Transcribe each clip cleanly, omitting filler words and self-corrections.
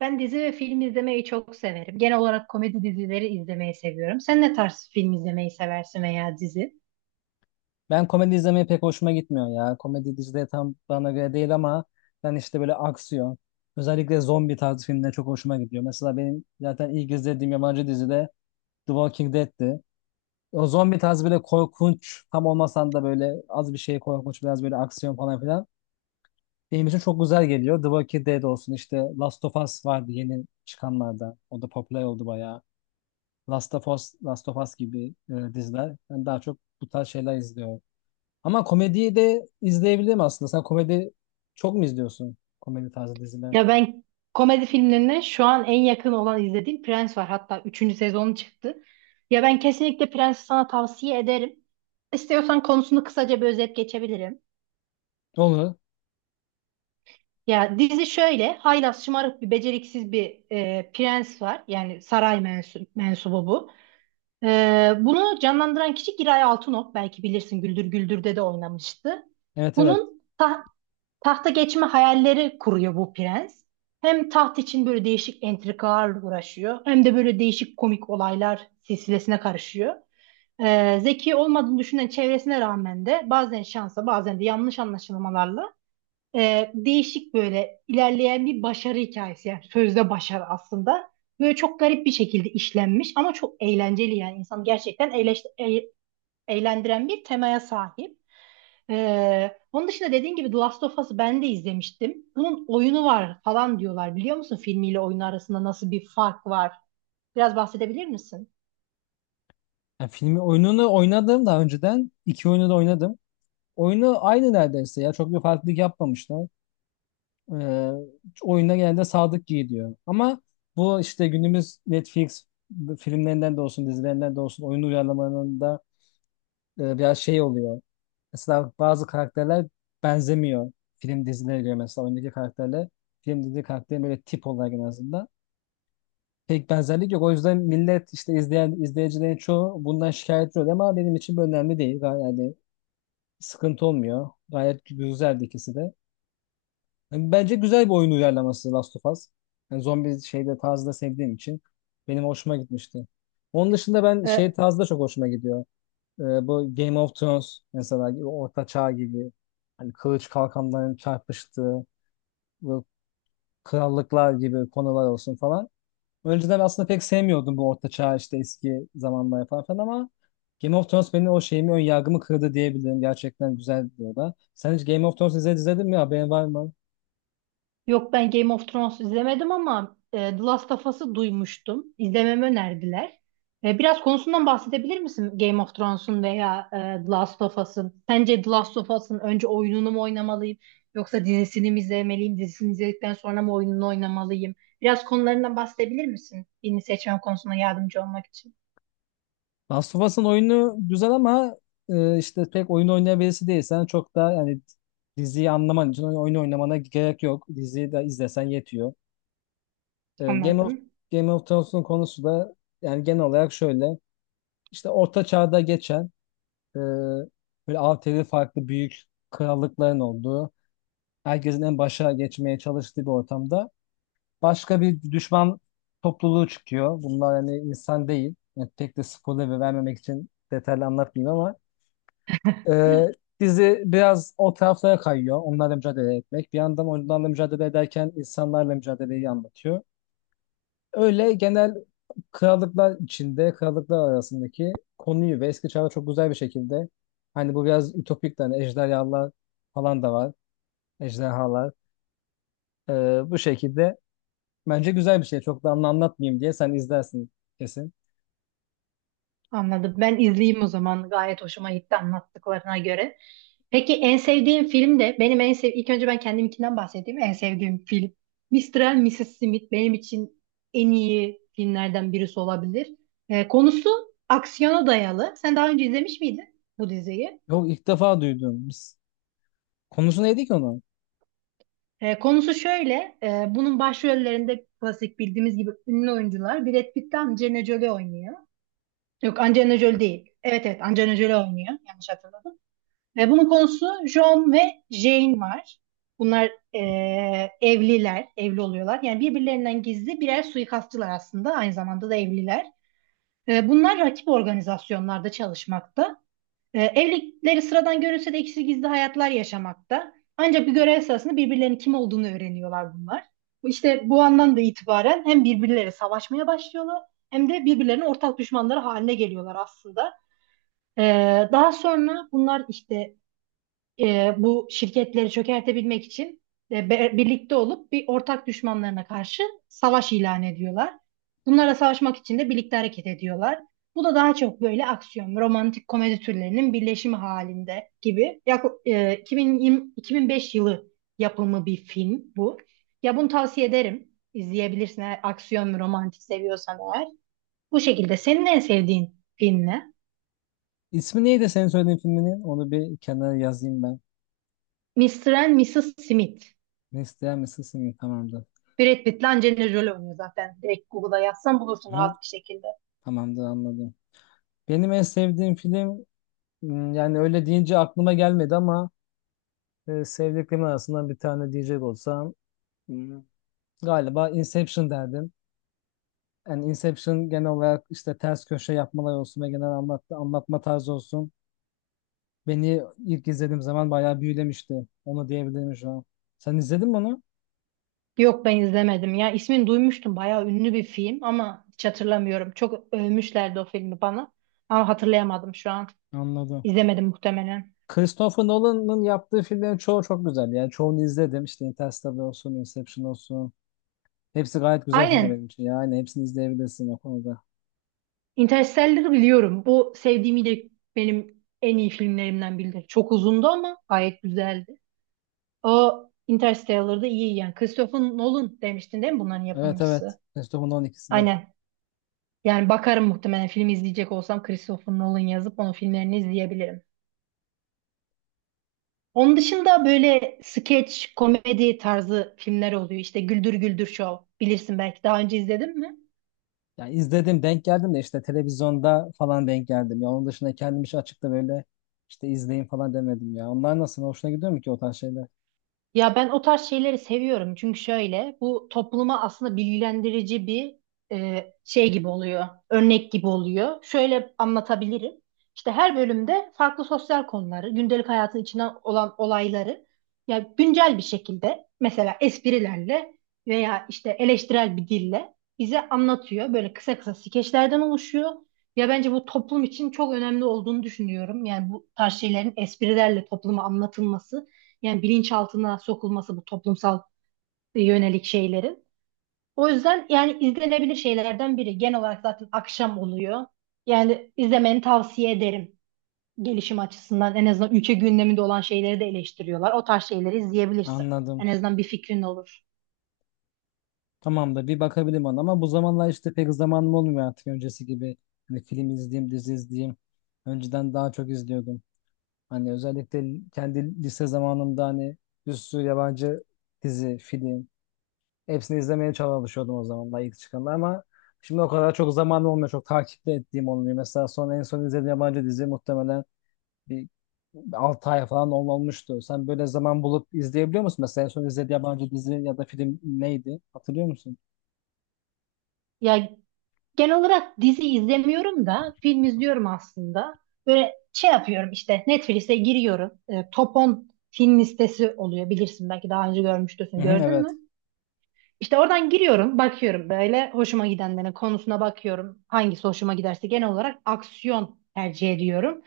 Ben dizi ve film izlemeyi çok severim. Genel olarak komedi dizileri izlemeyi seviyorum. Sen ne tarz film izlemeyi seversin veya dizi? Ben komedi izlemeye pek hoşuma gitmiyor ya. Komedi dizileri tam bana göre değil ama ben böyle aksiyon. Özellikle zombi tarzı filmler çok hoşuma gidiyor. Mesela benim zaten ilk izlediğim yabancı dizi de The Walking Dead'ti. O zombi tarzı böyle korkunç tam olmasan da böyle az bir şey korkunç biraz böyle aksiyon falan filan. Benim için çok güzel geliyor. The Walking Dead olsun, işte Last of Us vardı yeni çıkanlarda. O da popüler oldu bayağı. Last of Us, Last of Us gibi diziler. Ben daha çok bu tarz şeyler izliyorum. Ama komediyi de izleyebilirim aslında. Sen komedi çok mu izliyorsun? Komedi tarzı diziler. Ya ben komedi filmlerine şu an en yakın olan izlediğim Prens var. Hatta üçüncü sezonu çıktı. Ya ben kesinlikle Prens'i sana tavsiye ederim. İstiyorsan konusunu kısaca bir özet geçebilirim. Olur. Ya dizi şöyle, haylaz, şımarık beceriksiz bir prens var. Yani mensubu bu. Bunu canlandıran kişi Giray Altınok. Belki bilirsin Güldür Güldür'de de oynamıştı. Evet, evet. Bunun ta- Tahta geçme hayalleri kuruyor bu prens. Hem taht için böyle değişik entrikalarla uğraşıyor hem de böyle değişik komik olaylar silsilesine karışıyor. Zeki olmadığını düşünen çevresine rağmen de bazen şansa bazen de yanlış anlaşılmalarla değişik böyle ilerleyen bir başarı hikayesi, yani sözde başarı aslında. Böyle çok garip bir şekilde işlenmiş ama çok eğlenceli, yani insanı gerçekten eğlendiren bir temaya sahip. Onun dışında dediğin gibi The Last of Us'ı ben de izlemiştim. Bunun oyunu var falan diyorlar, biliyor musun? Filmiyle oyunu arasında nasıl bir fark var? Biraz bahsedebilir misin? Yani filmi oyununu oynadım daha önceden. İki oyunu da oynadım. Oyunu aynı neredeyse ya. Çok bir farklılık yapmamışlar. Ee, Oyunda genelde sadık gidiyor. Ama bu işte günümüz Netflix filmlerinden de olsun, dizilerinden de olsun, oyun uyarlamalarında biraz şey oluyor. Mesela bazı karakterler benzemiyor film dizilere göre, mesela oyundaki karakterle film dizi karakterin böyle tip olarak en azından pek benzerlik yok. O yüzden millet işte izleyen izleyicilerin çoğu bundan şikayetçi oluyor ama benim için bu önemli değil. Yani sıkıntı olmuyor. Gayet güzeldi ikisi de. Yani bence güzel bir oyun uyarlaması Last of Us. Yani zombi şeyde tarzı da sevdiğim için benim hoşuma gitmişti. Onun dışında ben şey Ee, tarzı da çok hoşuma gidiyor. Bu Game of Thrones mesela gibi Orta Çağ gibi hani kılıç kalkanların çarpıştığı bu krallıklar gibi konular olsun falan. Önceden aslında pek sevmiyordum bu Orta Çağ işte eski zamanlar falan filan ama Game of Thrones benim o şeyimi, ön yargımı kırdı diyebilirim. Gerçekten güzel diyorlar. Sen hiç Game of Thrones izledin mi? Haberin var mı? Yok, ben Game of Thrones izlemedim ama The Last of Us'ı duymuştum. İzlememi önerdiler. Biraz konusundan bahsedebilir misin Game of Thrones'un veya The Last of Us'ın? Sence The Last of Us'ın önce oyununu mu oynamalıyım yoksa dizisini mi izlemeliyim? Dizisini izledikten sonra mı oyununu oynamalıyım? Biraz konularından bahsedebilir misin? Birini seçmem konusuna yardımcı olmak için. Last of Us'ın oyunu güzel ama işte pek oyun oynayan birisi değilsen çok da, yani diziyi anlaman için oyun oynamana gerek yok. Diziyi de izlesen yetiyor. Ee, Game of Anladım. Game of Thrones'un konusu da yani genel olarak şöyle. İşte Orta Çağ'da geçen e, böyle altılı farklı büyük krallıkların olduğu, herkesin en başa geçmeye çalıştığı bir ortamda başka bir düşman topluluğu çıkıyor. Bunlar hani insan değil. Yani pek de spoiler vermemek için detaylı anlatmayayım ama e, dizi biraz o taraflara kayıyor. Onlarla mücadele etmek. Bir yandan onlarla mücadele ederken insanlarla mücadeleyi anlatıyor. Öyle genel krallıklar içinde, krallıklar arasındaki konuyu ve eski çağda çok güzel bir şekilde hani bu biraz ütopik de, hani ejderhalar falan da var. Ejderhalar. Bu şekilde bence güzel bir şey. Çok da anlatmayayım diye sen izlersin kesin. Anladım. Ben izleyeyim o zaman. Gayet hoşuma gitti anlattıklarına göre. Peki en sevdiğim film de benim en sev ilk önce ben kendimkinden bahsedeyim. En sevdiğim film Mr. and Mrs. Smith benim için en iyi filmlerden birisi olabilir. Konusu aksiyona dayalı. Sen daha önce izlemiş miydin bu diziyi? Yok, ilk defa duydum. Konusu neydi ki onun? Konusu şöyle. Bunun başrollerinde klasik bildiğimiz gibi ünlü oyuncular Brad Pitt ile Angelina Jolie oynuyor. Yok, Angelina Jolie değil. Evet, evet, Angelina Jolie oynuyor. Yanlış hatırlamıyorum. Ve bunun konusu, John ve Jane var. Bunlar evli oluyorlar. Yani birbirlerinden gizli birer suikastçılar aslında. Aynı zamanda da evliler. Bunlar rakip organizasyonlarda çalışmakta. Evlilikleri sıradan görünse de ikisi gizli hayatlar yaşamakta. Ancak bir görev sırasında birbirlerinin kim olduğunu öğreniyorlar bunlar. İşte bu andan da itibaren hem birbirleriyle savaşmaya başlıyorlar hem de birbirlerinin ortak düşmanları haline geliyorlar aslında. Daha sonra bunlar işte bu şirketleri çökertebilmek için birlikte olup bir ortak düşmanlarına karşı savaş ilan ediyorlar. Bunlara savaşmak için de birlikte hareket ediyorlar. Bu da daha çok böyle aksiyon ve romantik komedi türlerinin birleşimi halinde gibi. Yak e, 2020 2005 yılı yapımı bir film bu. Ya bunu tavsiye ederim. İzleyebilirsin eğer aksiyon ve romantik seviyorsan eğer. Bu şekilde senin en sevdiğin film ne? İsmi neydi senin söylediğin filminin? Onu bir kenara yazayım ben. Mr. and Mrs. Smith. Besleyen mi Sesimi, tamamdır. Brad Pitt'le Angelina Jolie oynuyor zaten. Direkt Google'a yazsan bulursun Hı? rahat bir şekilde. Tamamdır, anladım. Benim en sevdiğim film yani öyle deyince aklıma gelmedi ama sevdiklerim arasından bir tane diyecek olsam m, galiba Inception derdim. Yani Inception genel olarak işte ters köşe yapmalar olsun ve genel anlatma tarzı olsun. Beni ilk izlediğim zaman bayağı büyülemişti. Onu diyebilirim şu an. Sen izledin mi onu? Yok, ben izlemedim. Ya, ismini duymuştum. Bayağı ünlü bir film ama hiç hatırlamıyorum. Çok övmüşlerdi o filmi bana. Ama hatırlayamadım şu an. Anladım. İzlemedim muhtemelen. Christopher Nolan'ın yaptığı filmlerin çoğu çok güzel. Yani çoğunu izledim. İşte Interstellar olsun, Inception olsun. Hepsi gayet güzel filmler benim Aynen. için. Yani hepsini izleyebilirsin o konuda. Interstellar'ı biliyorum. Bu sevdiğimi de benim en iyi filmlerimden biridir. Çok uzundu ama gayet güzeldi. O Interstellar'da iyi yani. Christopher Nolan demiştin değil mi bunların Evet, evet. yapımcısı? Christopher'ın 12'si de. Aynen. Yani bakarım, muhtemelen film izleyecek olsam Christopher Nolan yazıp onun filmlerini izleyebilirim. Onun dışında böyle skeç, komedi tarzı filmler oluyor. İşte Güldür Güldür Show. Bilirsin belki, daha önce izledin mi? Yani izledim, denk geldim de işte televizyonda falan denk geldim. Ya onun dışında kendim hiç açıkta böyle işte izleyin falan demedim ya. Onlar nasıl? Hoşuna gidiyor mu ki o tarz şeyler? Ya ben o tarz şeyleri seviyorum çünkü şöyle, bu topluma aslında bilgilendirici bir şey gibi oluyor, örnek gibi oluyor. Şöyle anlatabilirim. İşte her bölümde farklı sosyal konuları, gündelik hayatın içinden olan olayları ya güncel bir şekilde mesela esprilerle veya işte eleştirel bir dille bize anlatıyor. Böyle kısa kısa skeçlerden oluşuyor. Ya bence bu toplum için çok önemli olduğunu düşünüyorum. Yani bu tarz şeylerin esprilerle topluma anlatılması. Yani bilinçaltına sokulması bu toplumsal yönelik şeylerin. O yüzden yani izlenebilir şeylerden biri. Genel olarak zaten akşam oluyor. Yani izlemeni tavsiye ederim. Gelişim açısından en azından ülke gündeminde olan şeyleri de eleştiriyorlar. O tarz şeyleri izleyebilirsin. En Anladım. azından bir fikrin olur. Tamam da bir bakabilirim ona ama bu zamanlar işte pek zamanım olmuyor artık öncesi gibi. Hani film izleyeyim, dizi izleyeyim. Önceden daha çok izliyordum. Hani özellikle kendi lise zamanımda hani bir sürü yabancı dizi, film. Hepsini izlemeye çalışıyordum o zamanlar ilk çıkanda ama şimdi o kadar çok zamanım olmuyor. Çok takipte ettiğim olmuyor. Mesela en son izlediğim yabancı dizi muhtemelen bir 6 ay falan olmuştu. Sen böyle zaman bulup izleyebiliyor musun? Mesela en son izlediğin yabancı dizi ya da film neydi? Hatırlıyor musun? Ya genel olarak dizi izlemiyorum da film izliyorum aslında. Böyle şey yapıyorum, işte Netflix'e giriyorum. E, Top 10 film listesi oluyor, bilirsin belki, daha önce Hı görmüştürsün, hı, gördün evet. mü? İşte oradan giriyorum, bakıyorum böyle hoşuma gidenlerin konusuna bakıyorum. Hangisi hoşuma giderse genel olarak aksiyon tercih ediyorum.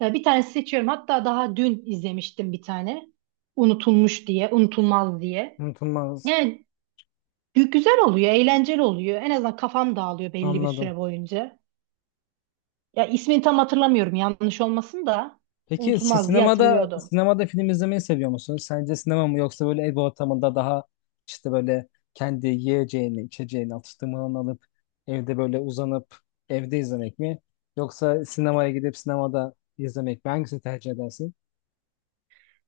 Bir tanesi seçiyorum. Hatta daha dün izlemiştim bir tane. Unutulmuş diye, unutulmaz diye. Unutulmaz. Yani güzel oluyor, eğlenceli oluyor. En azından kafam dağılıyor belli bir Anladım. süre boyunca. Ya ismini tam hatırlamıyorum, yanlış olmasın da Peki unutulmaz diye hatırlıyordum. sinemada film izlemeyi seviyor musun? Sence sinema mı yoksa böyle ev ortamında daha işte böyle kendi yiyeceğini, içeceğini, atıştırmalarını alıp evde böyle uzanıp evde izlemek mi? Yoksa sinemaya gidip sinemada izlemek mi? Hangisini tercih edersin?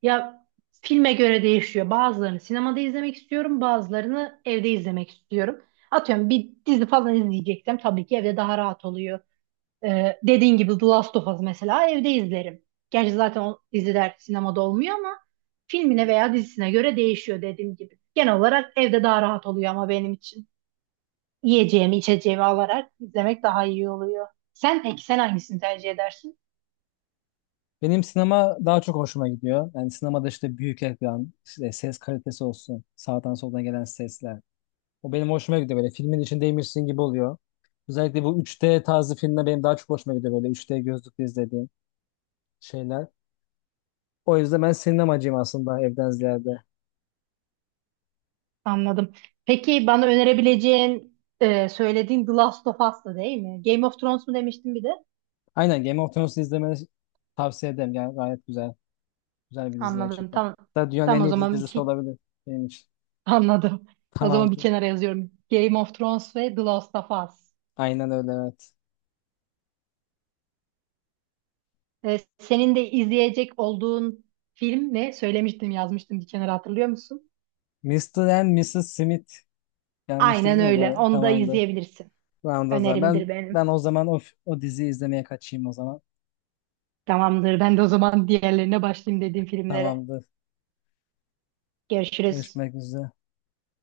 Ya filme göre değişiyor. Bazılarını sinemada izlemek istiyorum, bazılarını evde izlemek istiyorum. Atıyorum bir dizi falan izleyeceksem tabii ki evde daha rahat oluyor. Dediğin gibi The Last of Us mesela evde izlerim. Gerçi zaten o diziler sinemada olmuyor ama filmine veya dizisine göre değişiyor dediğim gibi. Genel olarak evde daha rahat oluyor ama benim için. Yiyeceğimi, içeceğimi alarak izlemek daha iyi oluyor. Peki sen hangisini tercih edersin? Benim sinema daha çok hoşuma gidiyor. Yani sinemada işte büyük ekran, işte ses kalitesi olsun, sağdan soldan gelen sesler. O benim hoşuma gidiyor, böyle filmin içindeymişsin gibi oluyor. Özellikle bu 3D tarzı filmler benim daha çok hoşuma gidiyor, böyle 3D gözlükle izlediğim şeyler. O yüzden ben sinemacıyım aslında evden ziyade. Anladım. Peki bana önerebileceğin söylediğin The Last of Us'tı değil mi? Game of Thrones mu demiştin bir de? Aynen, Game of Thrones'u izlemeni tavsiye ederim. Yani gayet güzel. Güzel bir dizi Anladım. gerçekten. Tamam. Hatta dünyanın en Tamam o iyi zaman dizisi iki olabilir benim için. anladım. O zaman bir Tamamdır. kenara yazıyorum. Game of Thrones ve The Last of Us. Aynen öyle, evet. E, senin de izleyecek olduğun film ne? Söylemiştim, yazmıştım bir kenara, hatırlıyor musun? Mister and Mrs. Smith. Yanlış değil Aynen mi? O öyle. da Onu da tamamdır. izleyebilirsin. Tamamdır o zaman. Önerimdir Ben benim. o zaman o diziyi izlemeye kaçayım o zaman. Tamamdır. Ben de o zaman diğerlerine başlayayım, dediğim filmlere. Tamamdır. Görüşürüz. Görüşmek üzere.